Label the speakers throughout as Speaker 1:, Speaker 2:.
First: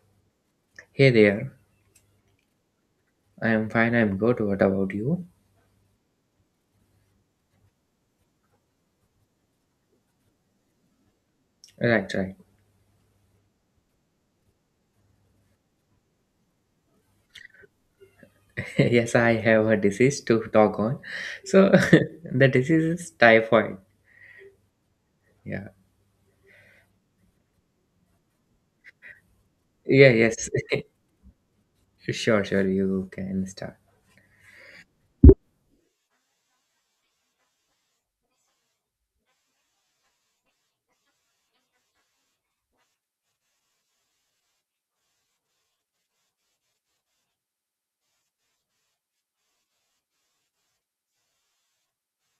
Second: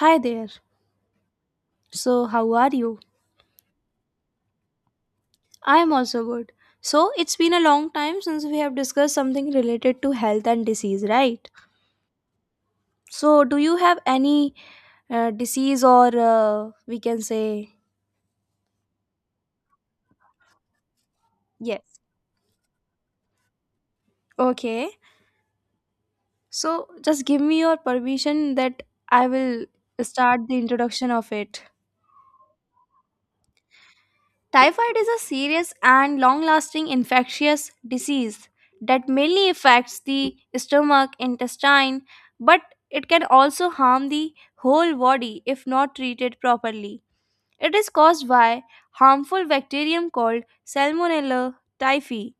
Speaker 1: Hi there.
Speaker 2: Hey there.
Speaker 1: So, how are you?
Speaker 2: I am fine, I'm good. What about you?
Speaker 1: I am also good. So, it's been a long time since we have discussed something related to health and disease, right?
Speaker 2: Right, right.
Speaker 1: So, do you have any disease or we can say
Speaker 2: Yes, I have a disease to talk on. So
Speaker 1: yes?
Speaker 2: the disease is typhoid.
Speaker 1: Okay.
Speaker 2: Yeah.
Speaker 1: So, just give me your permission that I will
Speaker 2: Yeah,
Speaker 1: start
Speaker 2: yes.
Speaker 1: the introduction of it.
Speaker 2: Sure, sure, you can start.
Speaker 1: Typhoid is a serious and long lasting infectious disease that mainly affects the stomach, intestine, but it can also harm the whole body if not treated properly. It is caused by harmful bacterium called Salmonella typhi.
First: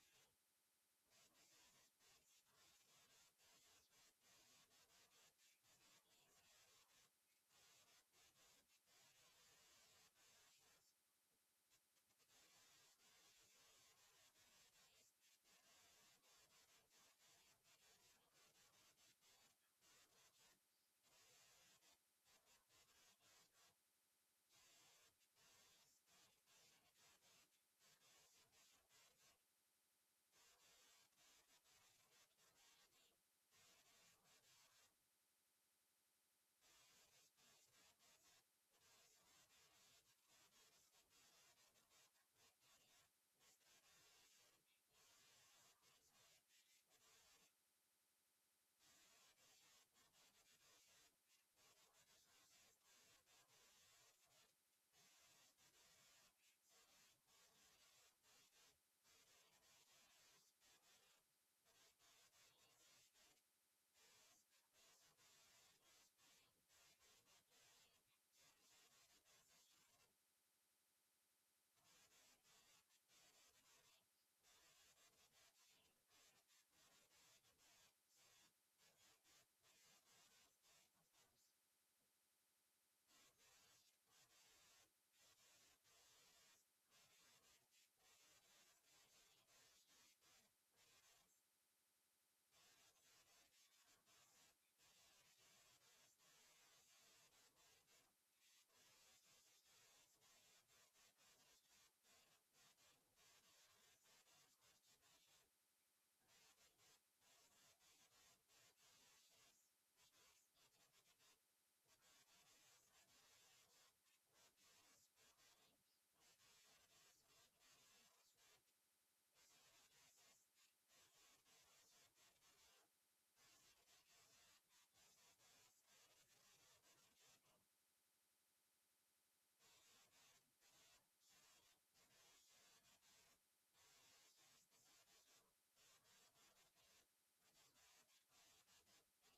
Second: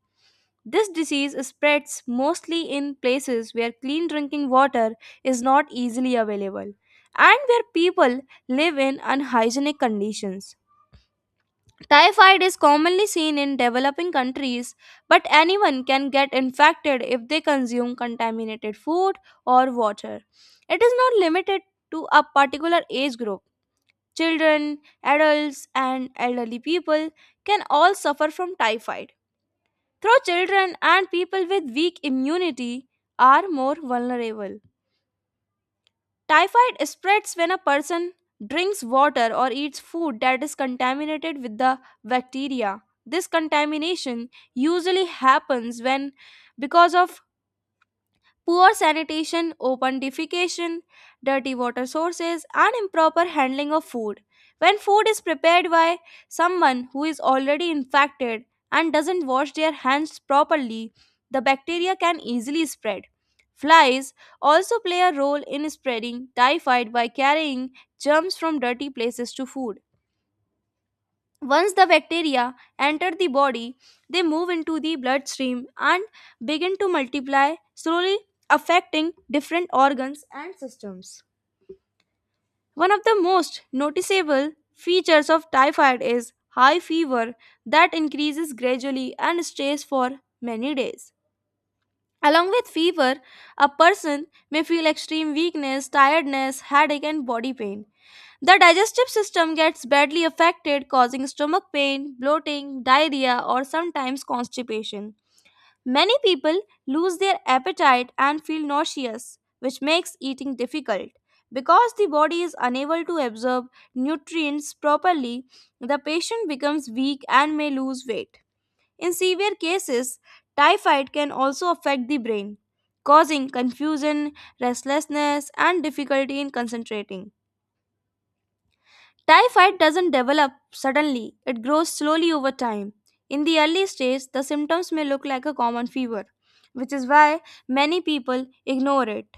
Speaker 1: This disease spreads mostly in places where clean drinking water is not easily available and where people live in unhygienic conditions. Typhoid is commonly seen in developing countries, but anyone can get infected if they consume contaminated food or water. It is not limited to a particular age group. Children, adults, and elderly people can all suffer from typhoid, though children and people with weak immunity are more vulnerable. Typhoid spreads when a person drinks water or eats food that is contaminated with the bacteria. This contamination usually happens when because of poor sanitation, open defecation, dirty water sources, and improper handling of food. When food is prepared by someone who is already infected and doesn't wash their hands properly, the bacteria can easily spread. Flies also play a role in spreading typhoid by carrying germs from dirty places to food. Once the bacteria enter the body, they move into the bloodstream and begin to multiply, slowly affecting different organs and systems. One of the most noticeable features of typhoid is high fever that increases gradually and stays for many days. Along with fever, a person may feel extreme weakness, tiredness, headache, and body pain. The digestive system gets badly affected, causing stomach pain, bloating, diarrhea, or sometimes constipation. Many people lose their appetite and feel nauseous, which makes eating difficult. Because the body is unable to absorb nutrients properly, the patient becomes weak and may lose weight. In severe cases, typhoid can also affect the brain, causing confusion, restlessness, and difficulty in concentrating. Typhoid doesn't develop suddenly, it grows slowly over time. In the early stage, the symptoms may look like a common fever, which is why many people ignore it.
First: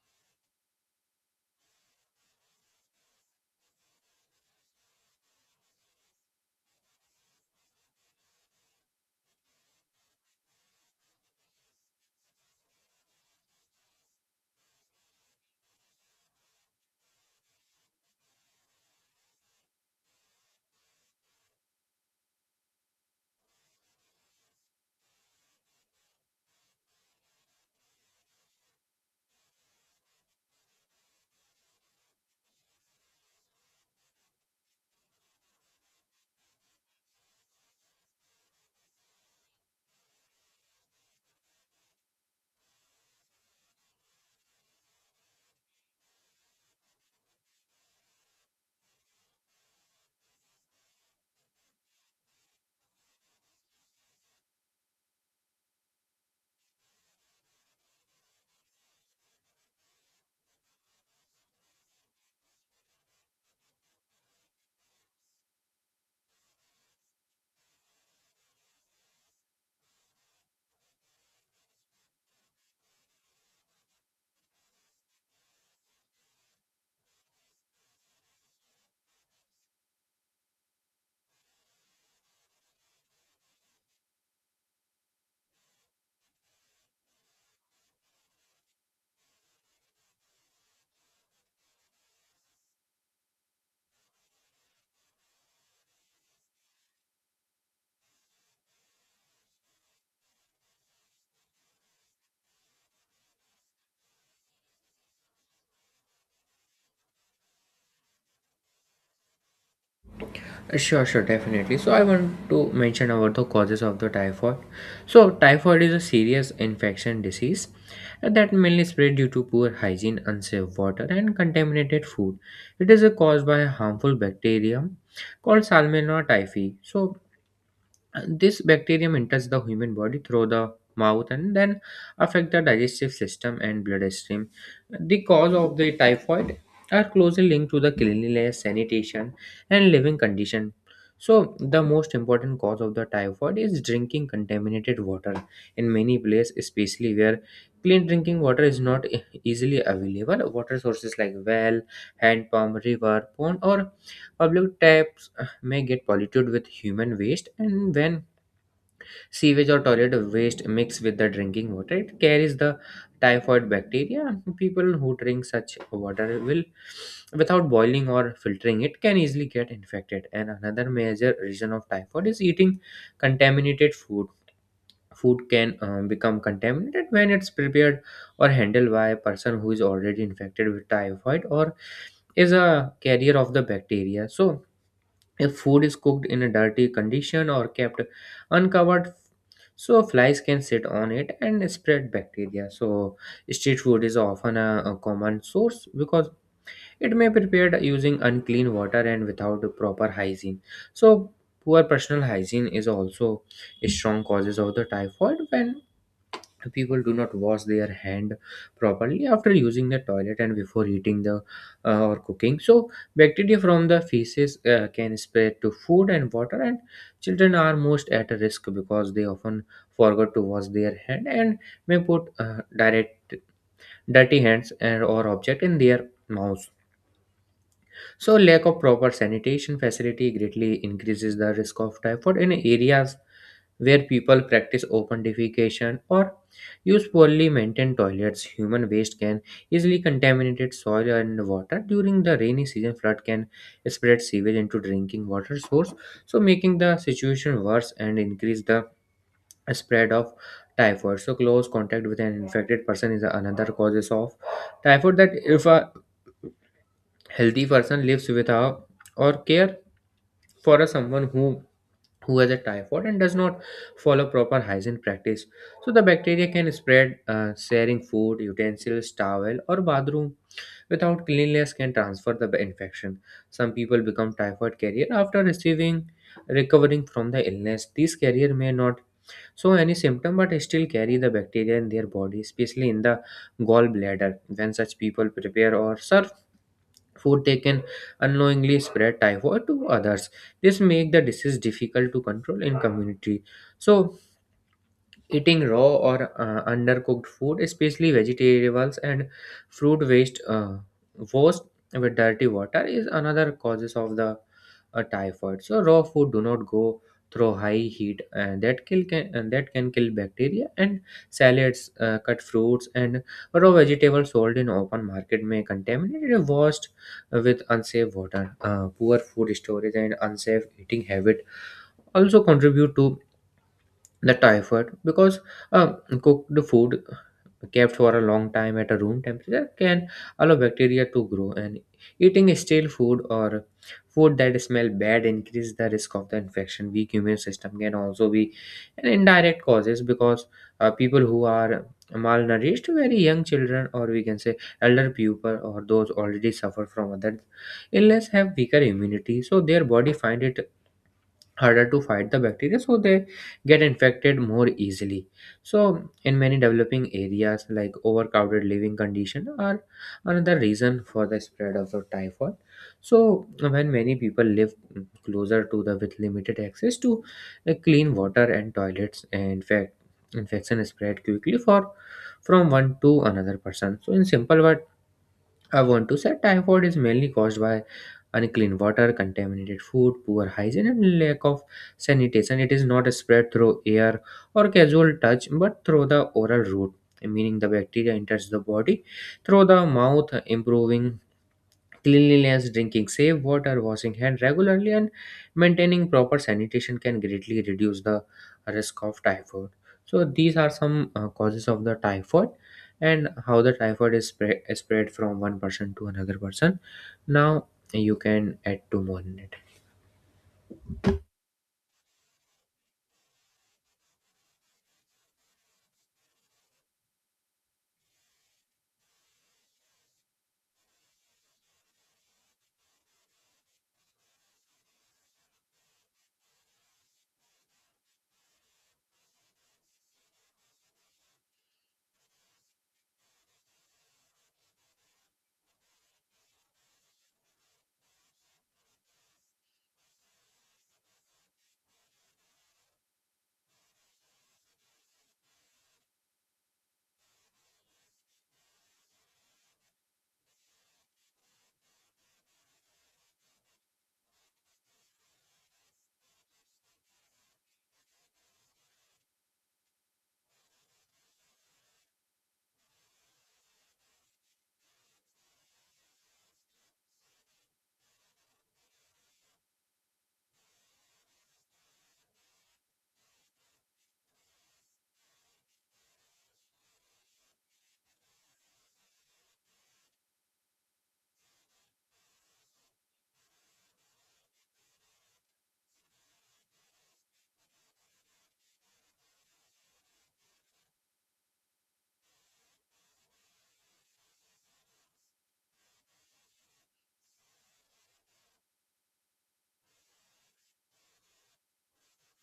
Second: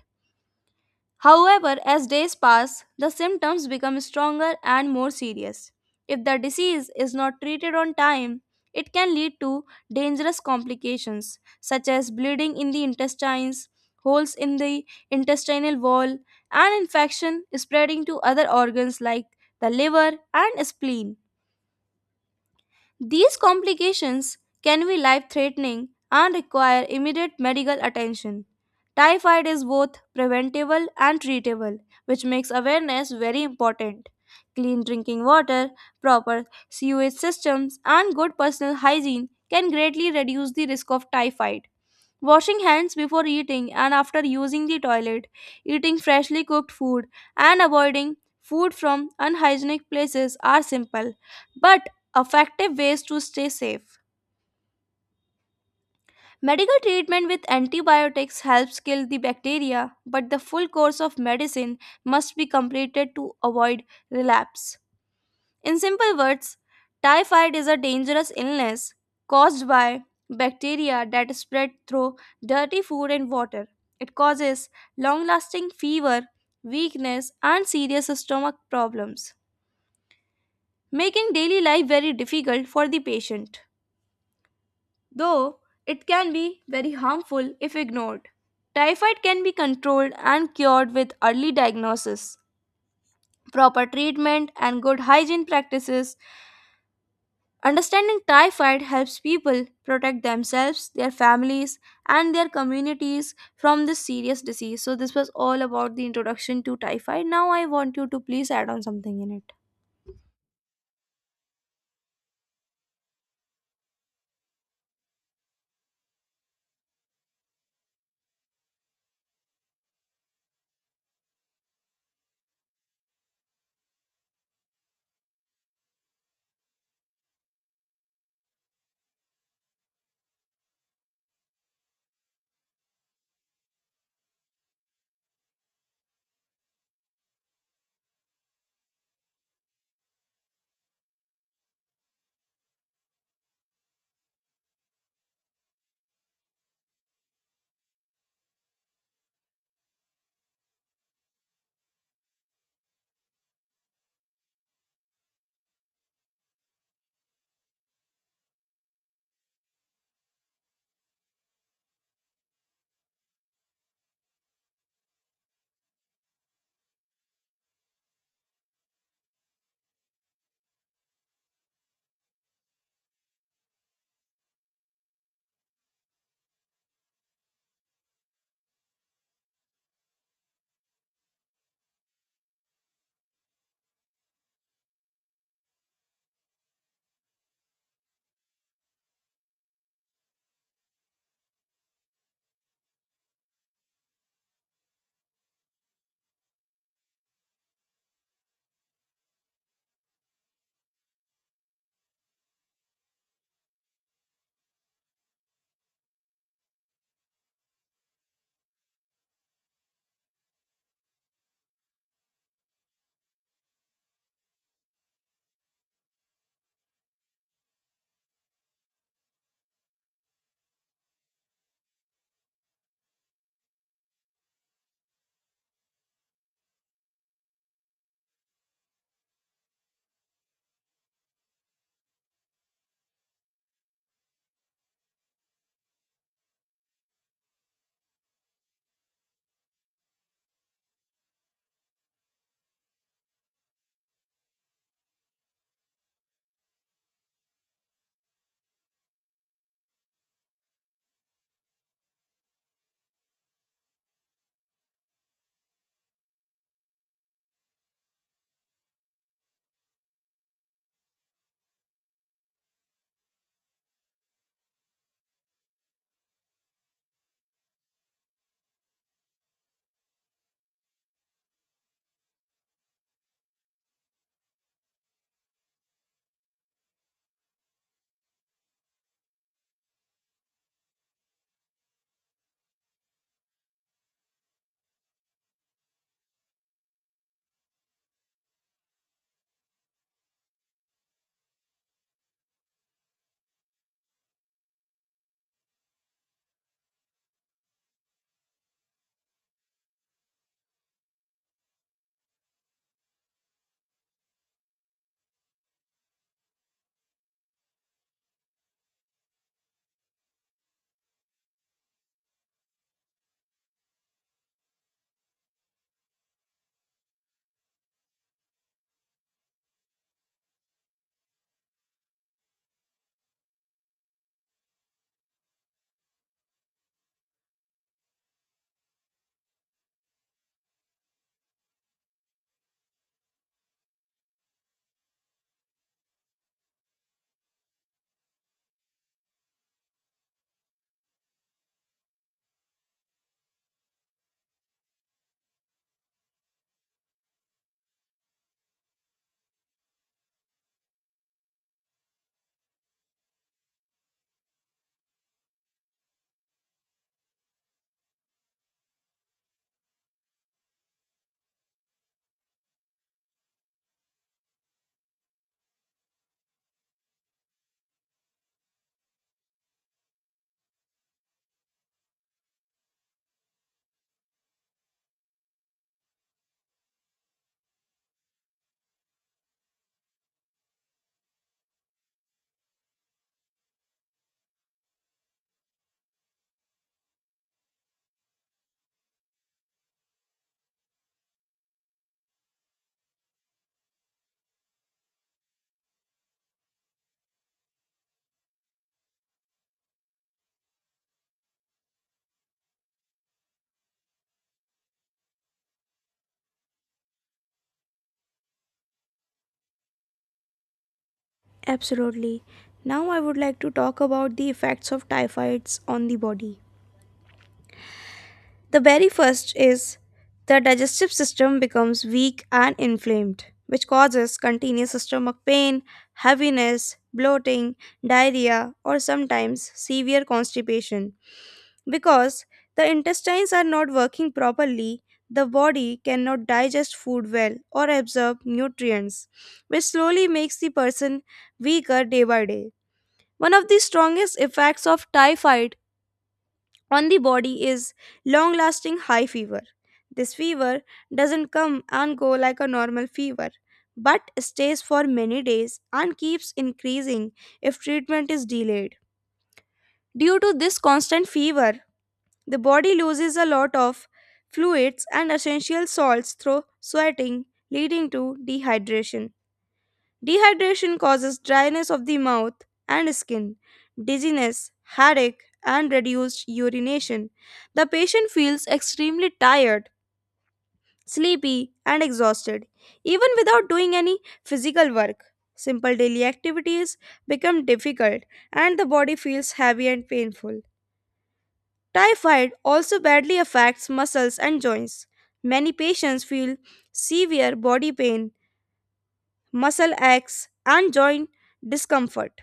Speaker 1: However, as days pass, the symptoms become stronger and more serious. If the disease is not treated on time, it can lead to dangerous complications such as bleeding in the intestines, holes in the intestinal wall, and infection spreading to other organs like the liver and spleen. These complications can be life threatening and require immediate medical attention. Typhoid is both preventable and treatable, which makes awareness very important. Clean drinking water, proper sewage systems, and good personal hygiene can greatly reduce the risk of typhoid. Washing hands before eating and after using the toilet, eating freshly cooked food, and avoiding food from unhygienic places are simple but effective ways to stay safe. Medical treatment with antibiotics helps kill the bacteria, but the full course of medicine must be completed to avoid relapse. In simple words, typhoid is a dangerous illness caused by bacteria that spread through dirty food and water. It causes long lasting fever, weakness, and serious stomach problems, making daily life very difficult for the patient. Though it can be very harmful if ignored, typhoid can be controlled and cured with early diagnosis, proper treatment, and good hygiene practices. Understanding typhoid helps people protect themselves, their families, and their communities from this serious disease. So, this was all about the introduction to typhoid. Now, I want you to please add on something in it.
Speaker 2: Sure, sure, definitely. So I want to mention about the causes of the typhoid. So typhoid is a serious infection disease that mainly spread due to poor hygiene, unsafe water, and contaminated food. It is caused by a harmful bacterium called Salmonella typhi. So and this bacterium enters the human body through the mouth and then affect the digestive system and bloodstream. The cause of the typhoid are closely linked to the cleanliness, sanitation, and living condition. So the most important cause of the typhoid is drinking contaminated water in many places, especially where clean drinking water is not easily available. Water sources like well, hand pump, river, pond, or public taps may get polluted with human waste, and when sewage or toilet waste mixed with the drinking water, it carries the typhoid bacteria. People who drink such water will, without boiling or filtering it, can easily get infected. And another major reason of typhoid is eating contaminated food. Food can become contaminated when it's prepared or handled by a person who is already infected with typhoid or is a carrier of the bacteria. So, if food is cooked in a dirty condition or kept uncovered, so flies can sit on it and spread bacteria. So street food is often a common source because it may be prepared using unclean water and without proper hygiene. So poor personal hygiene is also a strong causes of the typhoid when people do not wash their hand properly after using the toilet and before eating the or cooking. So bacteria from the feces can spread to food and water, and children are most at risk because they often forget to wash their hand and may put direct dirty hands and or object in their mouth. So lack of proper sanitation facility greatly increases the risk of typhoid in areas where people practice open defecation or use poorly maintained toilets. Human waste can easily contaminate soil and water. During the rainy season, flood can spread sewage into drinking water source, so making the situation worse and increase the spread of typhoid. So close contact with an infected person is another causes of typhoid, that if a healthy person lives without or care for a someone who has a typhoid and does not follow proper hygiene practice. So the bacteria can spread. Sharing food, utensils, towel, or bathroom without cleanliness can transfer the infection. Some people become typhoid carrier after receiving recovering from the illness. These carrier may not show any symptom but still carry the bacteria in their body, especially in the gallbladder. When such people prepare or serve food, they can unknowingly spread typhoid to others. This make the disease difficult to control in community. So eating raw or undercooked food, especially vegetables and fruit waste washed with dirty water, is another causes of the typhoid. So raw food do not go through high heat, and that can kill bacteria. And salads, cut fruits, and raw vegetables sold in open market may contaminated if washed with unsafe water. Poor food storage and unsafe eating habit also contribute to the typhoid because cooked food kept for a long time at a room temperature can allow bacteria to grow, and eating stale food or food that smell bad increase the risk of the infection. Weak immune system can also be an indirect causes because people who are malnourished, very young children, or we can say elder people, or those already suffer from other illness have weaker immunity, so their body find it harder to fight the bacteria, so they get infected more easily. So in many developing areas like overcrowded living conditions are another reason for the spread of the typhoid. So when many people live closer to the, with limited access to clean water and toilets, in fact infection spread quickly for from one to another person. So in simple word, I want to say typhoid is mainly caused by unclean water, contaminated food, poor hygiene, and lack of sanitation. It is not spread through air or casual touch, but through the oral route, meaning the bacteria enters the body through the mouth. Improving cleanliness, drinking safe water, washing hand regularly, and maintaining proper sanitation can greatly reduce the risk of typhoid. So these are some causes of the typhoid and how the typhoid is spread, from one person to another person. Now you can add two more in it.
Speaker 1: Absolutely. Now I would like to talk about the effects of typhoids on the body. The very first is the digestive system becomes weak and inflamed, which causes continuous stomach pain, heaviness, bloating, diarrhea, or sometimes severe constipation. Because the intestines are not working properly, the body cannot digest food well or absorb nutrients, which slowly makes the person weaker day by day. One of the strongest effects of typhoid on the body is long lasting high fever. This fever doesn't come and go like a normal fever, but stays for many days and keeps increasing if treatment is delayed. Due to this constant fever, the body loses a lot of fluids and essential salts through sweating, leading to dehydration. Dehydration causes dryness of the mouth and skin, dizziness, headache, and reduced urination. The patient feels extremely tired, sleepy, and exhausted, even without doing any physical work. Simple daily activities become difficult, and the body feels heavy and painful. Typhoid also badly affects muscles and joints. Many patients feel severe body pain, muscle aches, and joint discomfort.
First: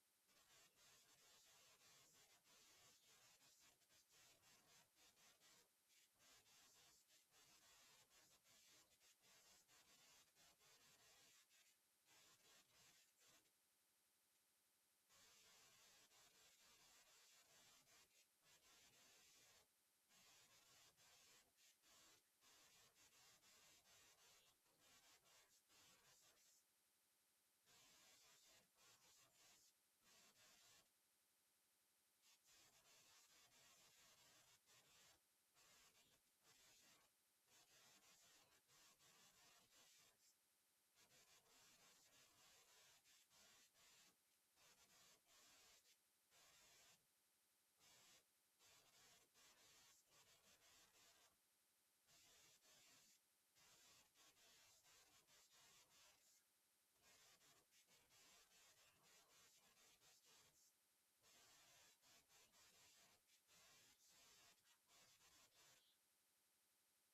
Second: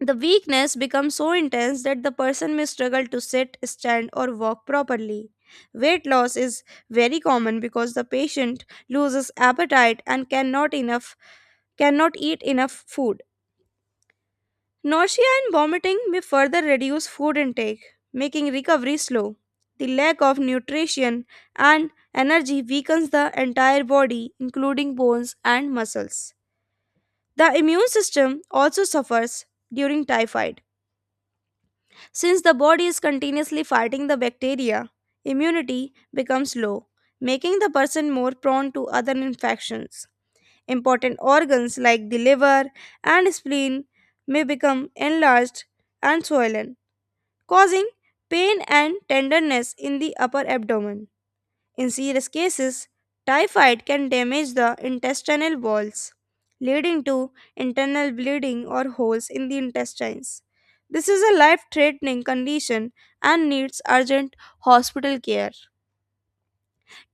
Speaker 1: The weakness becomes so intense that the person may struggle to sit, stand, or walk properly. Weight loss is very common because the patient loses appetite and cannot eat enough food. Nausea and vomiting may further reduce food intake, making recovery slow. The lack of nutrition and energy weakens the entire body, including bones and muscles. The immune system also suffers during typhoid. Since the body is continuously fighting the bacteria, immunity becomes low, making the person more prone to other infections. Important organs like the liver and spleen may become enlarged and swollen, causing pain and tenderness in the upper abdomen. In serious cases, typhoid can damage the intestinal walls, leading to internal bleeding or holes in the intestines. This is a life threatening condition and needs urgent hospital care.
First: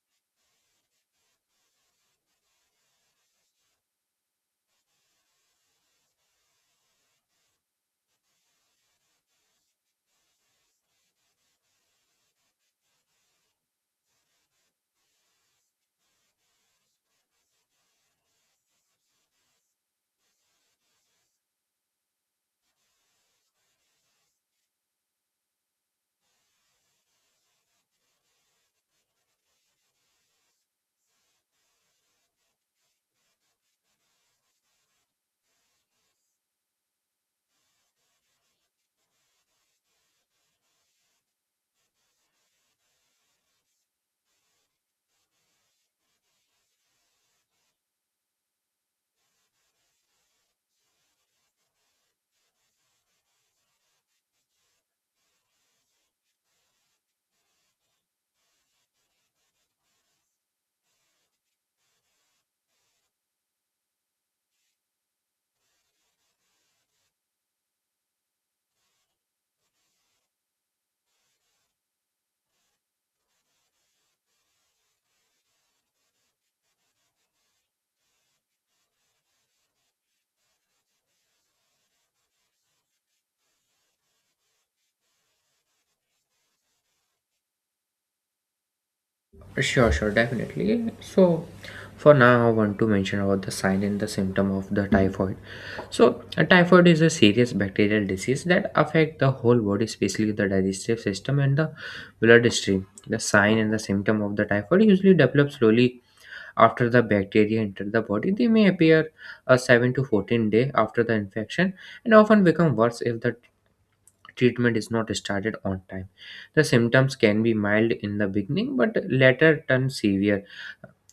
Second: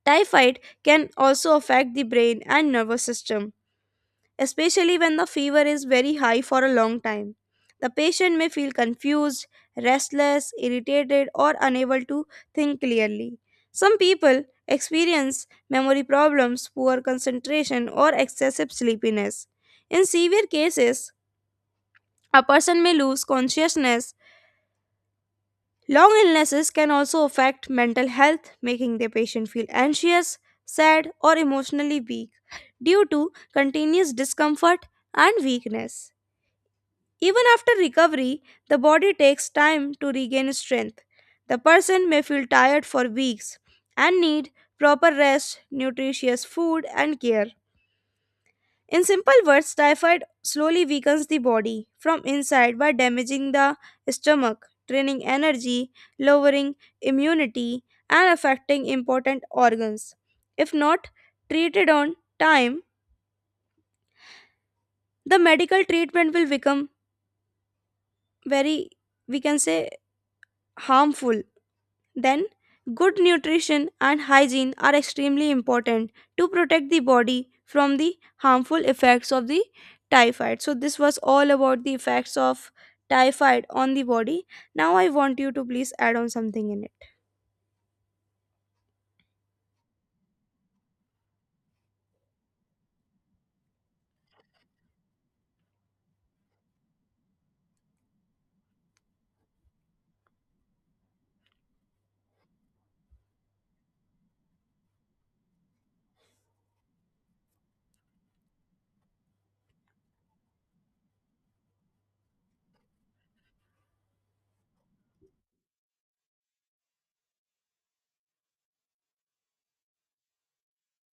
Speaker 1: Typhoid can also affect the brain and nervous system, especially when the fever is very high for a long time. The patient may feel confused, restless, irritated, or unable to think clearly. Some people experience memory problems, poor concentration, or excessive sleepiness. In severe cases, a person may lose consciousness. Long illnesses can also affect mental health, making the patient feel anxious, sad, or emotionally weak due to continuous discomfort and weakness. Even after recovery, the body takes time to regain strength. The person may feel tired for weeks and need proper rest, nutritious food, and care. In simple words, typhoid slowly weakens the body from inside by damaging the stomach, draining energy, lowering immunity, and affecting important organs. If not treated on time, the medical treatment will become very, we can say, harmful. Then, good nutrition and hygiene are extremely important to protect the body from the harmful effects of the typhoid. So, this was all about the effects of typhoid on the body. Now, I want you to please add on something in it.
Speaker 2: Sure, sure, definitely. So for now, I want to mention about the sign and the symptom of the typhoid. So, a typhoid is a serious bacterial disease that affects the whole body, especially the digestive system and the bloodstream. The sign and the symptom of the typhoid usually develop slowly after the bacteria enter the body. They may appear a 7 to 14 day after the infection and often become worse if the treatment is not started on time. The symptoms can be mild in the beginning but later turn severe.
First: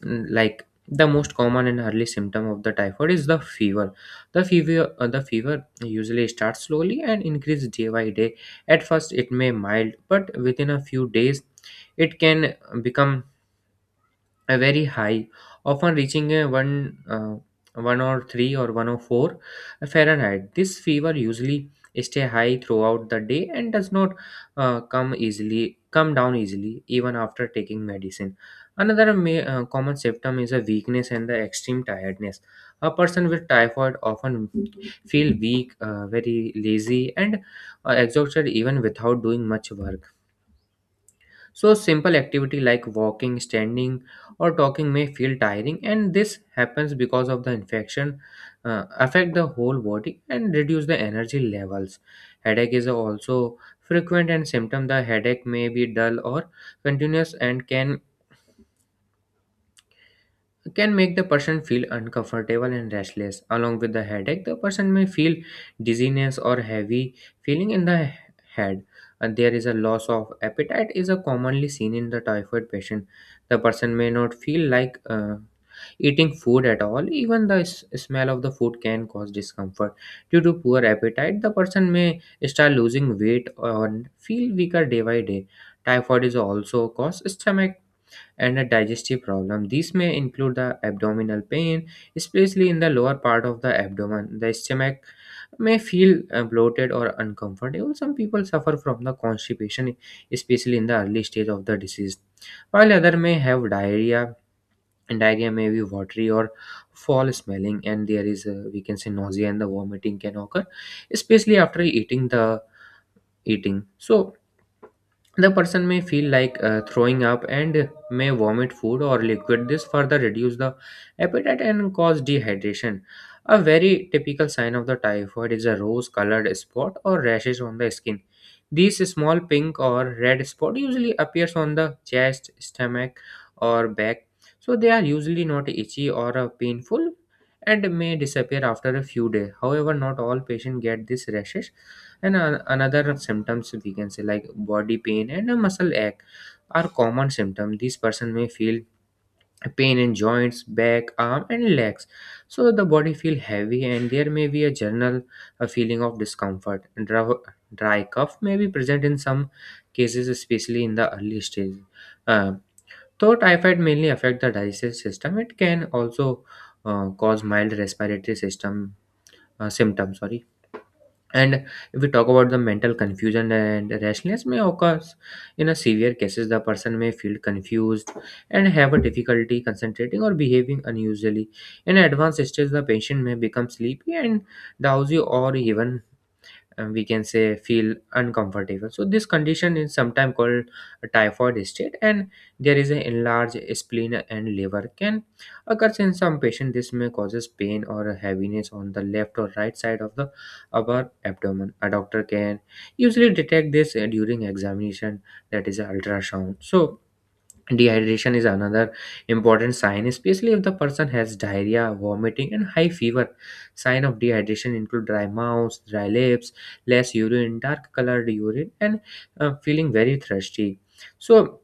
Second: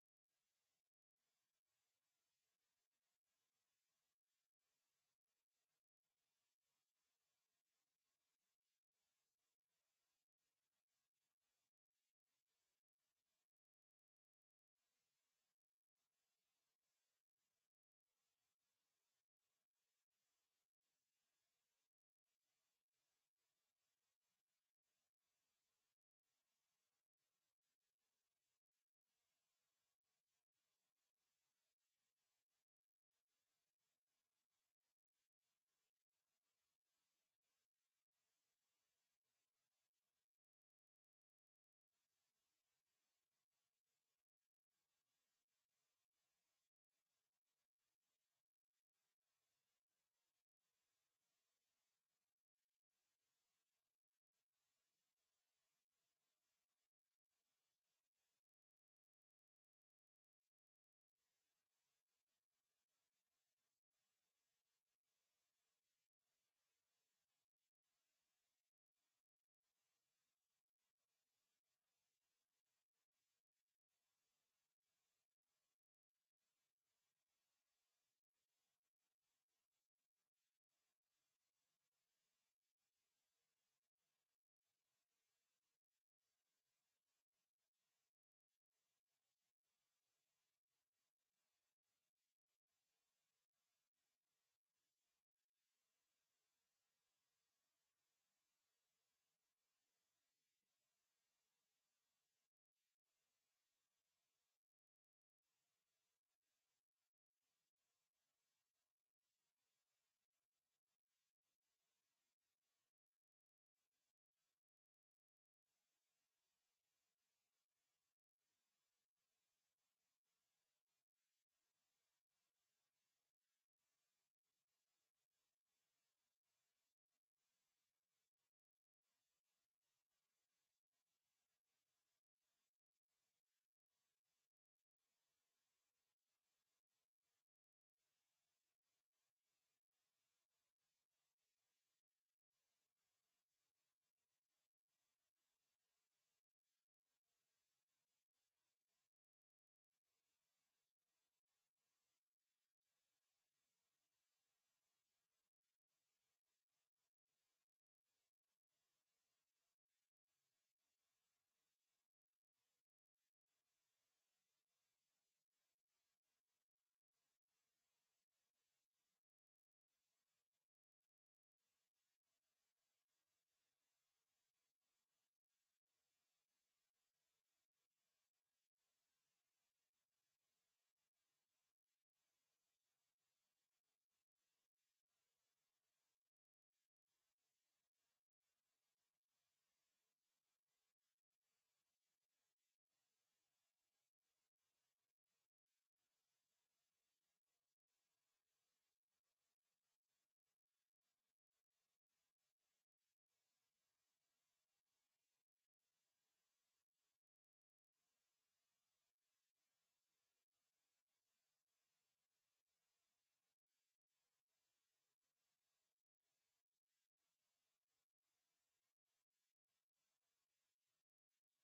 Speaker 2: Like, the most common and early symptom of the typhoid is the fever. The fever usually starts slowly and increases day by day. At first it may mild, but within a few days it can become a very high, often reaching one or three or one or four Fahrenheit. This fever usually stay high throughout the day and does not come down easily even after taking medicine. Another common symptom is a weakness and the extreme tiredness. A person with typhoid often feel weak, very lazy, and exhausted even without doing much work. So, a simple activity like walking, standing, or talking may feel tiring, and this happens because of the infection affect the whole body and reduce the energy levels. Headache is also frequent and symptom. The headache may be dull or continuous and can make the person feel uncomfortable and restless. Along with the headache, the person may feel dizziness or heavy feeling in the head. And there is a loss of appetite is a commonly seen in the typhoid patient. The person may not feel like eating food at all. Even the smell of the food can cause discomfort. Due to poor appetite, the person may start losing weight or feel weaker day by day. Typhoid is also cause stomach and a digestive problem. These may include the abdominal pain, especially in the lower part of the abdomen. The stomach may feel bloated or uncomfortable. Some people suffer from the constipation, especially in the early stage of the disease, while other may have diarrhea. And diarrhea may be watery or foul smelling, and there is a, we can say, nausea and the vomiting can occur, especially after eating. So the person may feel like throwing up and may vomit food or liquid. This further reduce the appetite and cause dehydration. A very typical sign of the typhoid is a rose-colored spot or rashes on the skin. These small pink or red spot usually appears on the chest, stomach, or back. So they are usually not itchy or painful and may disappear after a few days. However, not all patients get these rashes. And another symptoms, we can say, like body pain and a muscle ache are common symptom. This person may feel pain in joints, back, arm, and legs, so the body feel heavy and there may be a general feeling of discomfort. Dry cough may be present in some cases, especially in the early stage. uh, though typhoid mainly affect the digestive system, it can also cause mild respiratory system symptoms, sorry. And if we talk about the mental confusion and rashness may occur. In a severe cases, the person may feel confused and have a difficulty concentrating or behaving unusually. In advanced stage, the patient may become sleepy and drowsy or even, and we can say, feel uncomfortable. So this condition is sometimes called typhoid state. And there is an enlarged spleen and liver can occurs in some patient. This may causes pain or heaviness on the left or right side of the upper abdomen. A doctor can usually detect this during examination, that is ultrasound. So dehydration is another important sign, especially if the person has diarrhea, vomiting, and high fever. Sign of dehydration include dry mouth, dry lips, less urine, dark colored urine, and feeling very thirsty. So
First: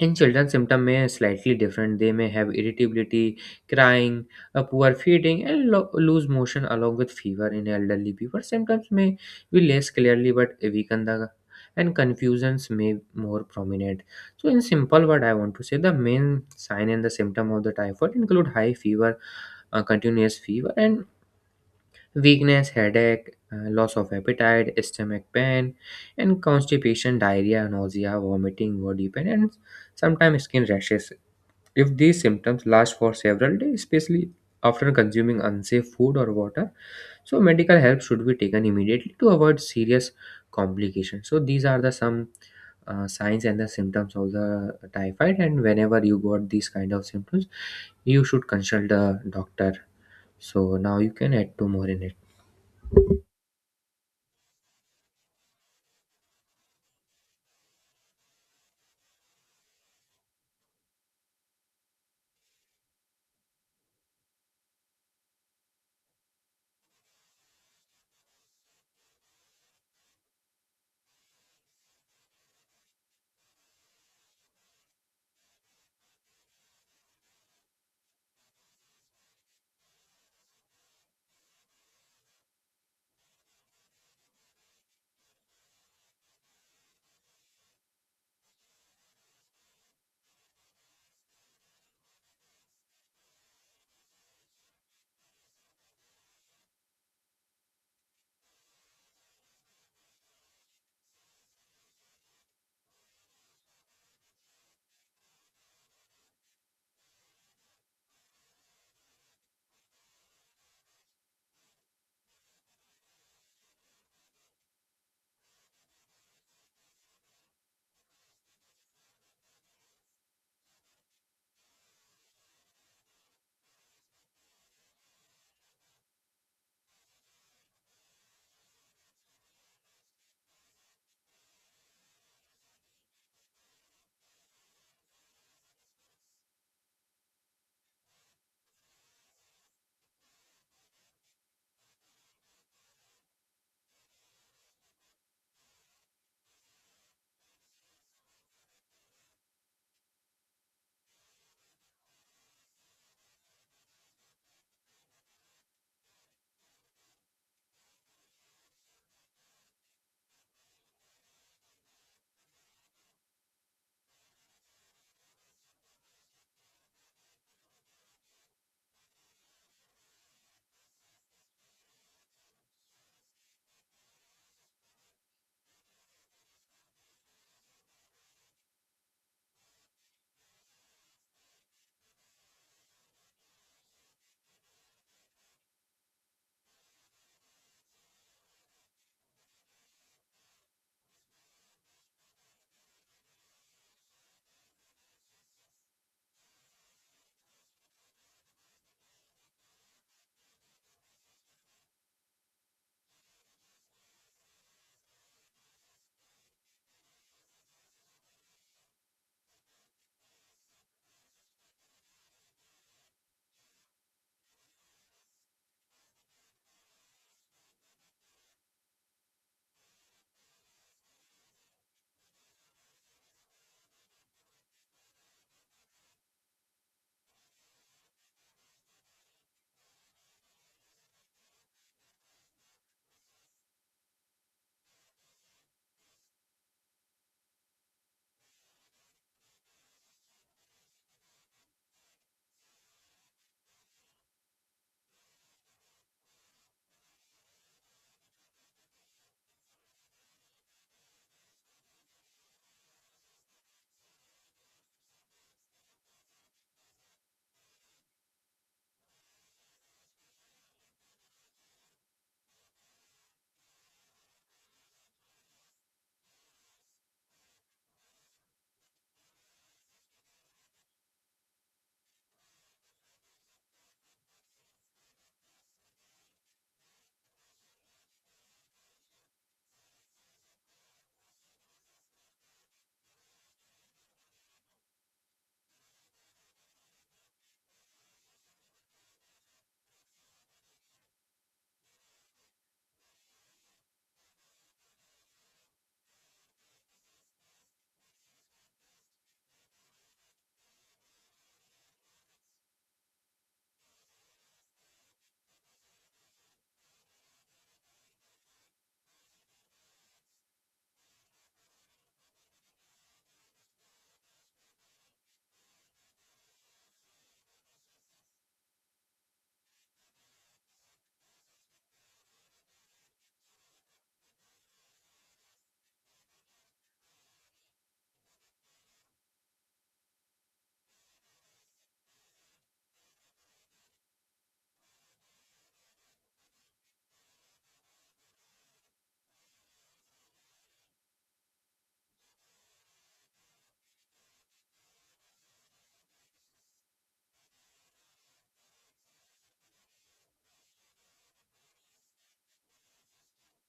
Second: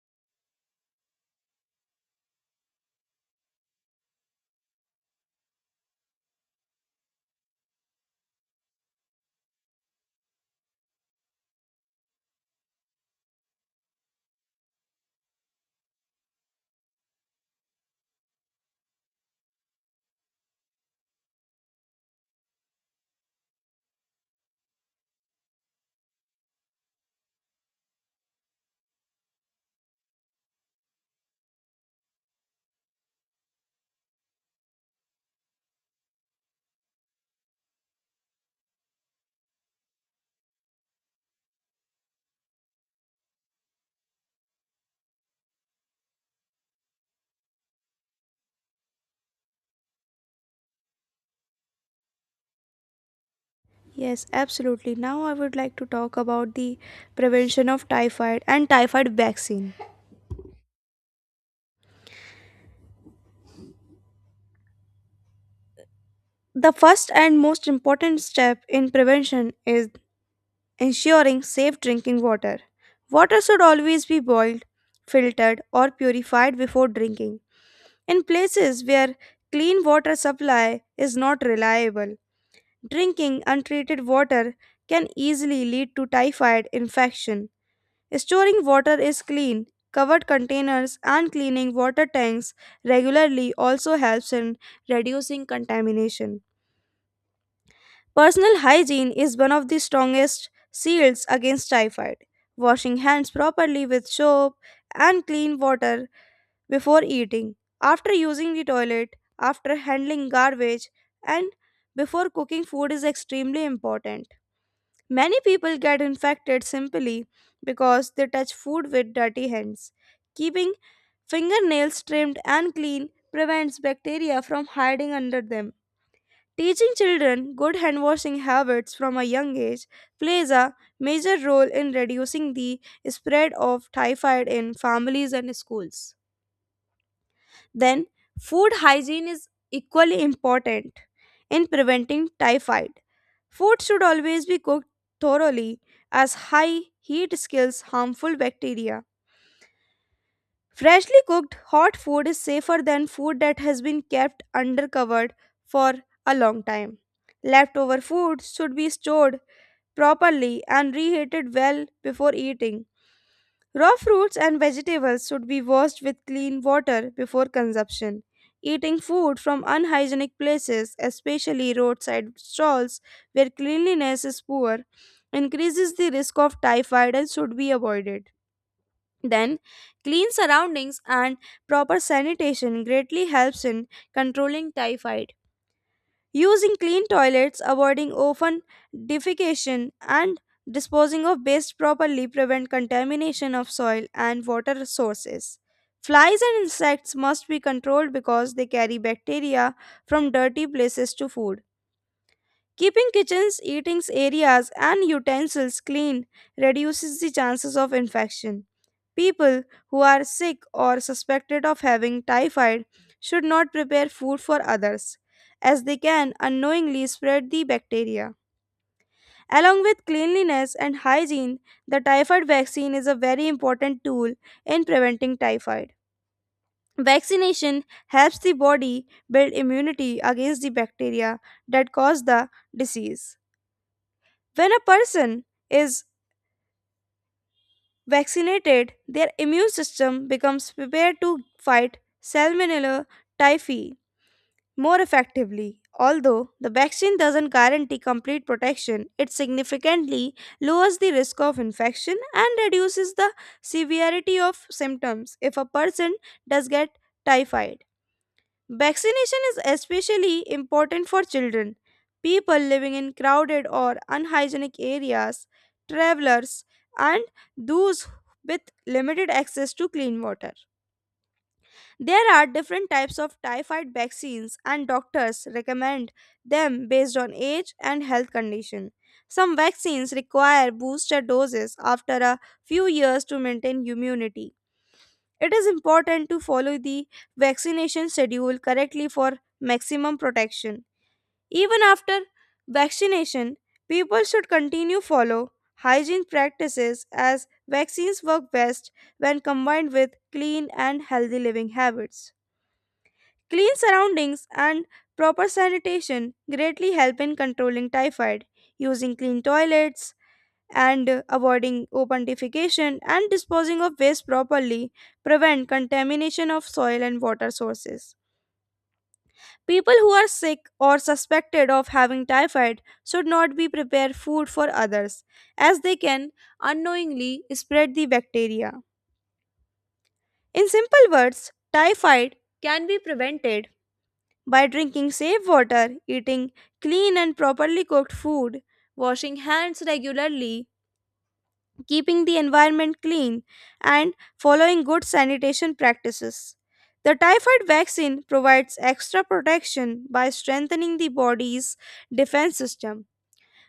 Speaker 2: in children, symptoms may slightly different. They may have irritability, crying, a poor feeding, and loose motion along with fever. In elderly people, symptoms may be less clearly but weaken the and confusions may more prominent. So, in simple word, I want to say the main sign and the symptom of the typhoid include high fever, continuous fever, and weakness, headache, loss of appetite, stomach pain, and constipation, diarrhea, nausea, vomiting, body pain, and sometimes skin rashes. If these symptoms last for several days, especially after consuming unsafe food or water, so medical help should be taken immediately to avoid serious complications. So these are the some signs and the symptoms of the typhoid, and whenever you got these kind of symptoms, you should consult the doctor. So now you can add two more in it.
Speaker 1: Yes, absolutely. Now, I would like to talk about the prevention of typhoid and typhoid vaccine. The first and most important step in prevention is ensuring safe drinking water. Water should always be boiled, filtered, or purified before drinking. In places where clean water supply is not reliable, drinking untreated water can easily lead to typhoid infection. Storing water is clean. Covered containers and cleaning water tanks regularly also helps in reducing contamination. Personal hygiene is one of the strongest shields against typhoid. Washing hands properly with soap and clean water before eating, after using the toilet, after handling garbage, and before cooking food is extremely important. Many people get infected simply because they touch food with dirty hands. Keeping fingernails trimmed and clean prevents bacteria from hiding under them. Teaching children good hand washing habits from a young age plays a major role in reducing the spread of typhoid in families and schools. Then, food hygiene is equally important in preventing typhoid. Food should always be cooked thoroughly, as high heat kills harmful bacteria. Freshly cooked hot food is safer than food that has been kept undercovered for a long time. Leftover food should be stored properly and reheated well before eating. Raw fruits and vegetables should be washed with clean water before consumption. Eating food from unhygienic places, especially roadside stalls where cleanliness is poor, increases the risk of typhoid and should be avoided. Then, clean surroundings and proper sanitation greatly helps in controlling typhoid. Using clean toilets, avoiding often defecation, and disposing of waste properly prevent contamination of soil and water sources. Flies and insects must be controlled because they carry bacteria from dirty places to food. Keeping kitchens, eating areas, and utensils clean reduces the chances of infection. People who are sick or suspected of having typhoid should not prepare food for others, as they can unknowingly spread the bacteria. Along with cleanliness and hygiene, the typhoid vaccine is a very important tool in preventing typhoid. Vaccination helps the body build immunity against the bacteria that cause the disease. When a person is vaccinated, their immune system becomes prepared to fight Salmonella typhi more effectively. Although the vaccine doesn't guarantee complete protection, it significantly lowers the risk of infection and reduces the severity of symptoms if a person does get typhoid. Vaccination is especially important for children, people living in crowded or unhygienic areas, travelers, and those with limited access to clean water. There are different types of typhoid vaccines, and doctors recommend them based on age and health condition. Some vaccines require booster doses after a few years to maintain immunity. It is important to follow the vaccination schedule correctly for maximum protection. Even after vaccination, people should continue follow hygiene practices as vaccines work best when combined with clean and healthy living habits. Clean surroundings and proper sanitation greatly help in controlling typhoid. Using clean toilets, and avoiding open defecation and disposing of waste properly prevent contamination of soil and water sources. People who are sick or suspected of having typhoid should not be prepared food for others, as they can unknowingly spread the bacteria. In simple words, typhoid can be prevented by drinking safe water, eating clean and properly cooked food, washing hands regularly, keeping the environment clean, and following good sanitation practices. The typhoid vaccine provides extra protection by strengthening the body's defense system.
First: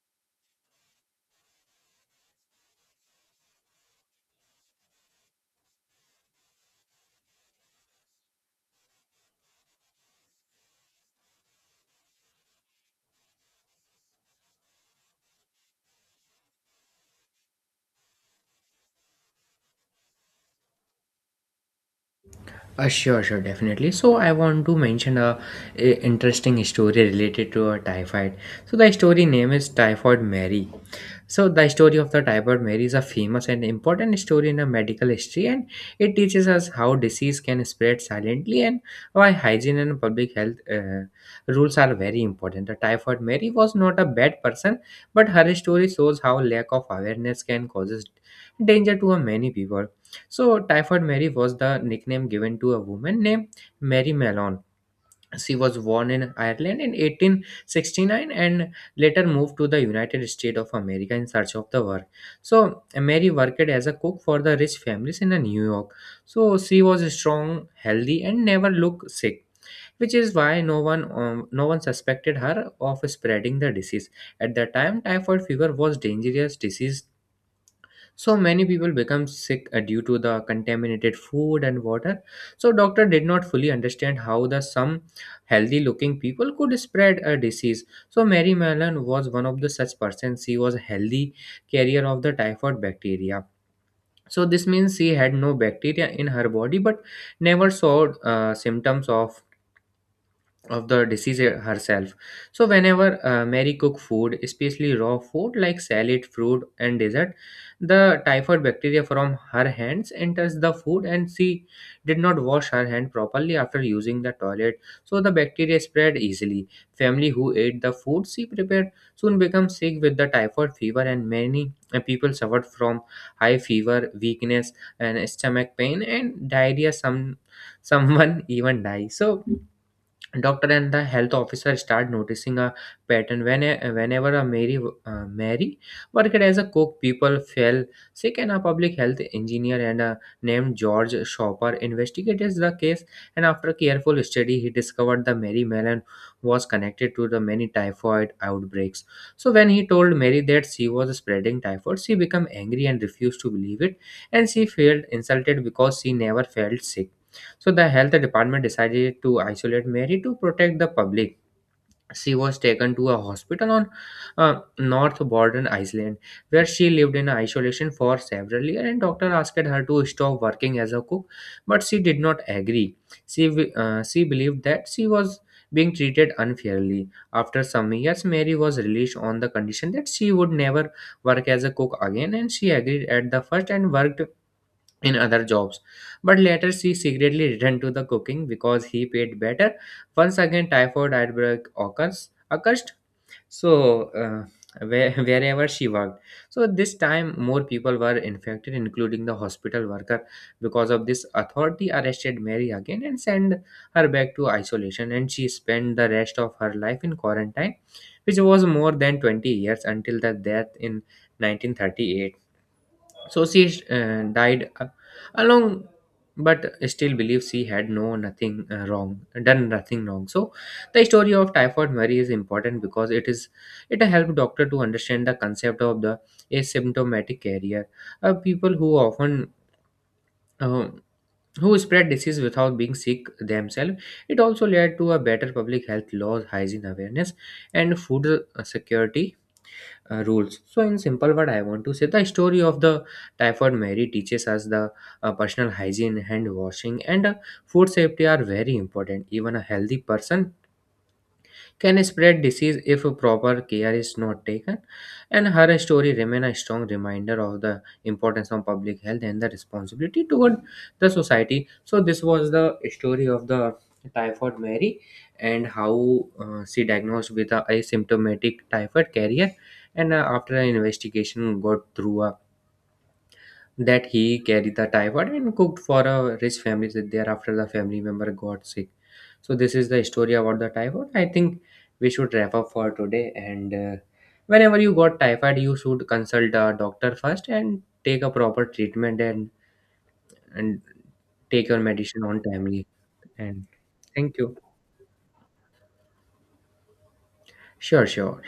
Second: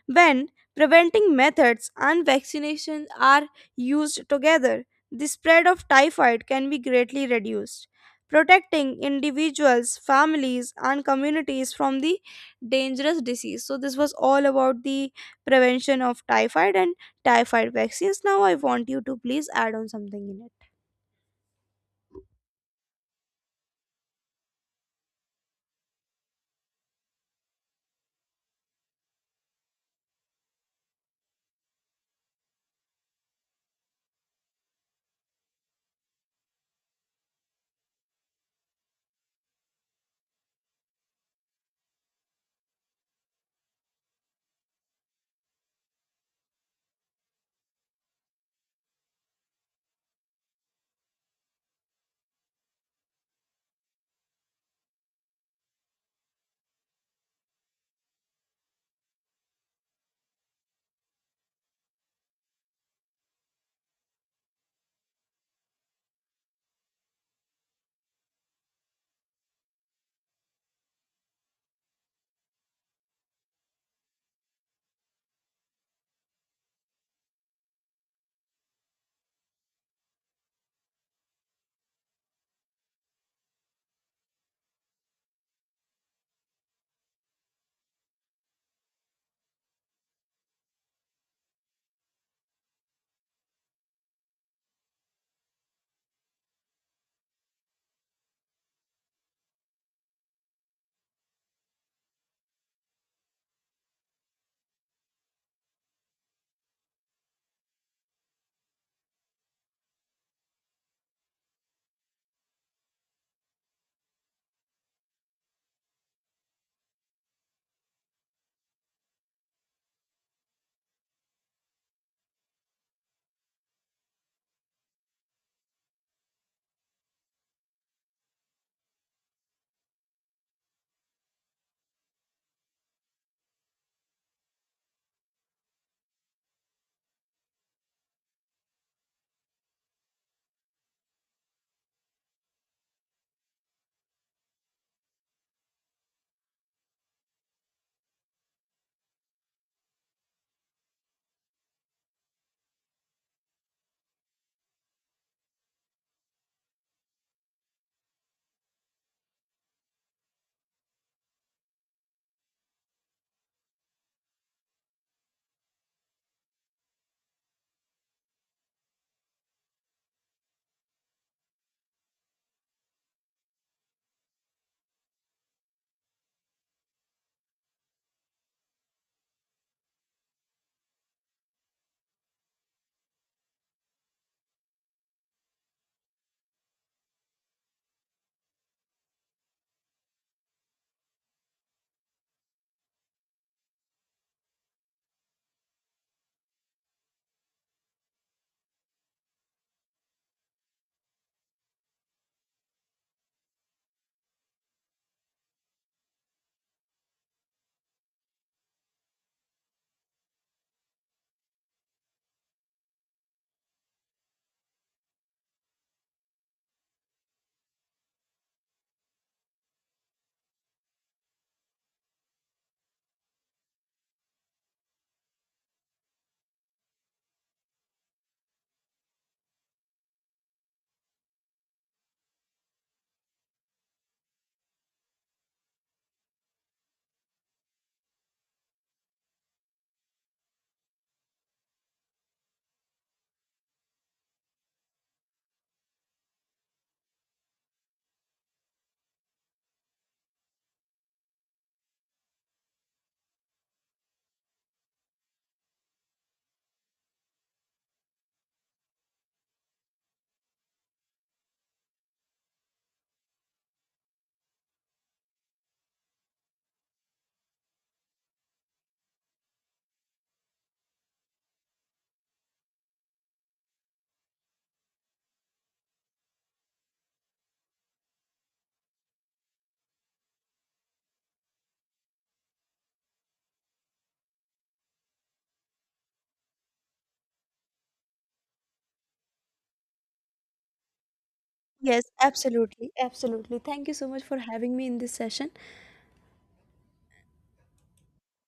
Speaker 1: When preventing methods and vaccination are used together, the spread of typhoid can be greatly reduced, protecting individuals, families, and communities from the dangerous disease. So, this was all about the prevention of typhoid and typhoid vaccines. Now, I want you to please add on something in it.
Speaker 2: Sure, sure, definitely. So I want to mention a interesting story related to a typhoid. So the story name is Typhoid Mary. So, the story of the typhoid Mary is a famous and important story in the medical history, and it teaches us how disease can spread silently and why hygiene and public health rules are very important. The typhoid Mary was not a bad person, but her story shows how lack of awareness can causes danger to a many people. So, typhoid Mary was the nickname given to a woman named Mary Malone. She was born in Ireland in 1869 and later moved to the United States of America in search of the work. So, Mary worked as a cook for the rich families in New York. So, she was strong, healthy, and never looked sick. Which is why no one no one suspected her of spreading the disease. At the time, typhoid fever was dangerous disease so many people become sick due to the contaminated food and water. So doctor did not fully understand how the some healthy looking people could spread a disease. So Mary Mallon was one of the such persons. She was a healthy carrier of the typhoid bacteria. So this means she had no bacteria in her body but never saw symptoms of the disease herself. So whenever mary cook food, especially raw food like salad, fruit, and dessert, the typhoid bacteria from her hands enters the food, and she did not wash her hand properly after using the toilet, so the bacteria spread easily. Family who ate the food she prepared soon become sick with the typhoid fever, and many people suffered from high fever, weakness, and stomach pain and diarrhea. Some someone even die. So doctor and the health officer start noticing a pattern when whenever a mary mary worked as a cook, people fell sick. And a public health engineer and a named george shopper investigated the case, and after careful study he discovered the mary melon was connected to the many typhoid outbreaks. So when he told mary that she was spreading typhoid, she became angry and refused to believe it, and she felt insulted because she never felt sick. So the health department decided to isolate Mary to protect the public. She was taken to a hospital on North Borden Island, where she lived in isolation for several years. And doctor asked her to stop working as a cook, but she did not agree. She believed that she was being treated unfairly. After some years, Mary was released on the condition that she would never work as a cook again, and she agreed at the first and worked in other jobs, but later she secretly returned to the cooking because he paid better. Once again, typhoid outbreak occurs so uh, wherever she worked. So this time more people were infected, including the hospital worker. Because of this, authority arrested mary again and sent her back to isolation, and she spent the rest of her life in quarantine, which was more than 20 years until the death in 1938. Sosie died along, but still believes she had no nothing wrong, done nothing wrong. So, the story of typhoid Mary is important because it helped doctor to understand the concept of the asymptomatic carrier, people who often uh, who spread disease without being sick themselves. It also led to a better public health laws, hygiene awareness, and food security rules. So, in simple word, I want to say the story of the typhoid Mary teaches us the personal hygiene, hand washing, and food safety are very important. Even a healthy person can spread disease if proper care is not taken, and her story remains a strong reminder of the importance of public health and the responsibility toward the society. So this was the story of the typhoid mary and how she diagnosed with a asymptomatic typhoid carrier, and after an investigation got through a that he carried the typhoid and cooked for a rich family that thereafter the family member got sick. So this is the story about the typhoid. I think we should wrap up for today, and whenever you got typhoid you should consult a doctor first and take a proper treatment and take your
Speaker 1: Yes,
Speaker 2: medicine on timely
Speaker 1: absolutely. Absolutely.
Speaker 2: and
Speaker 1: Thank you so much for
Speaker 2: thank you.
Speaker 1: having me in this session.
Speaker 2: Sure, sure.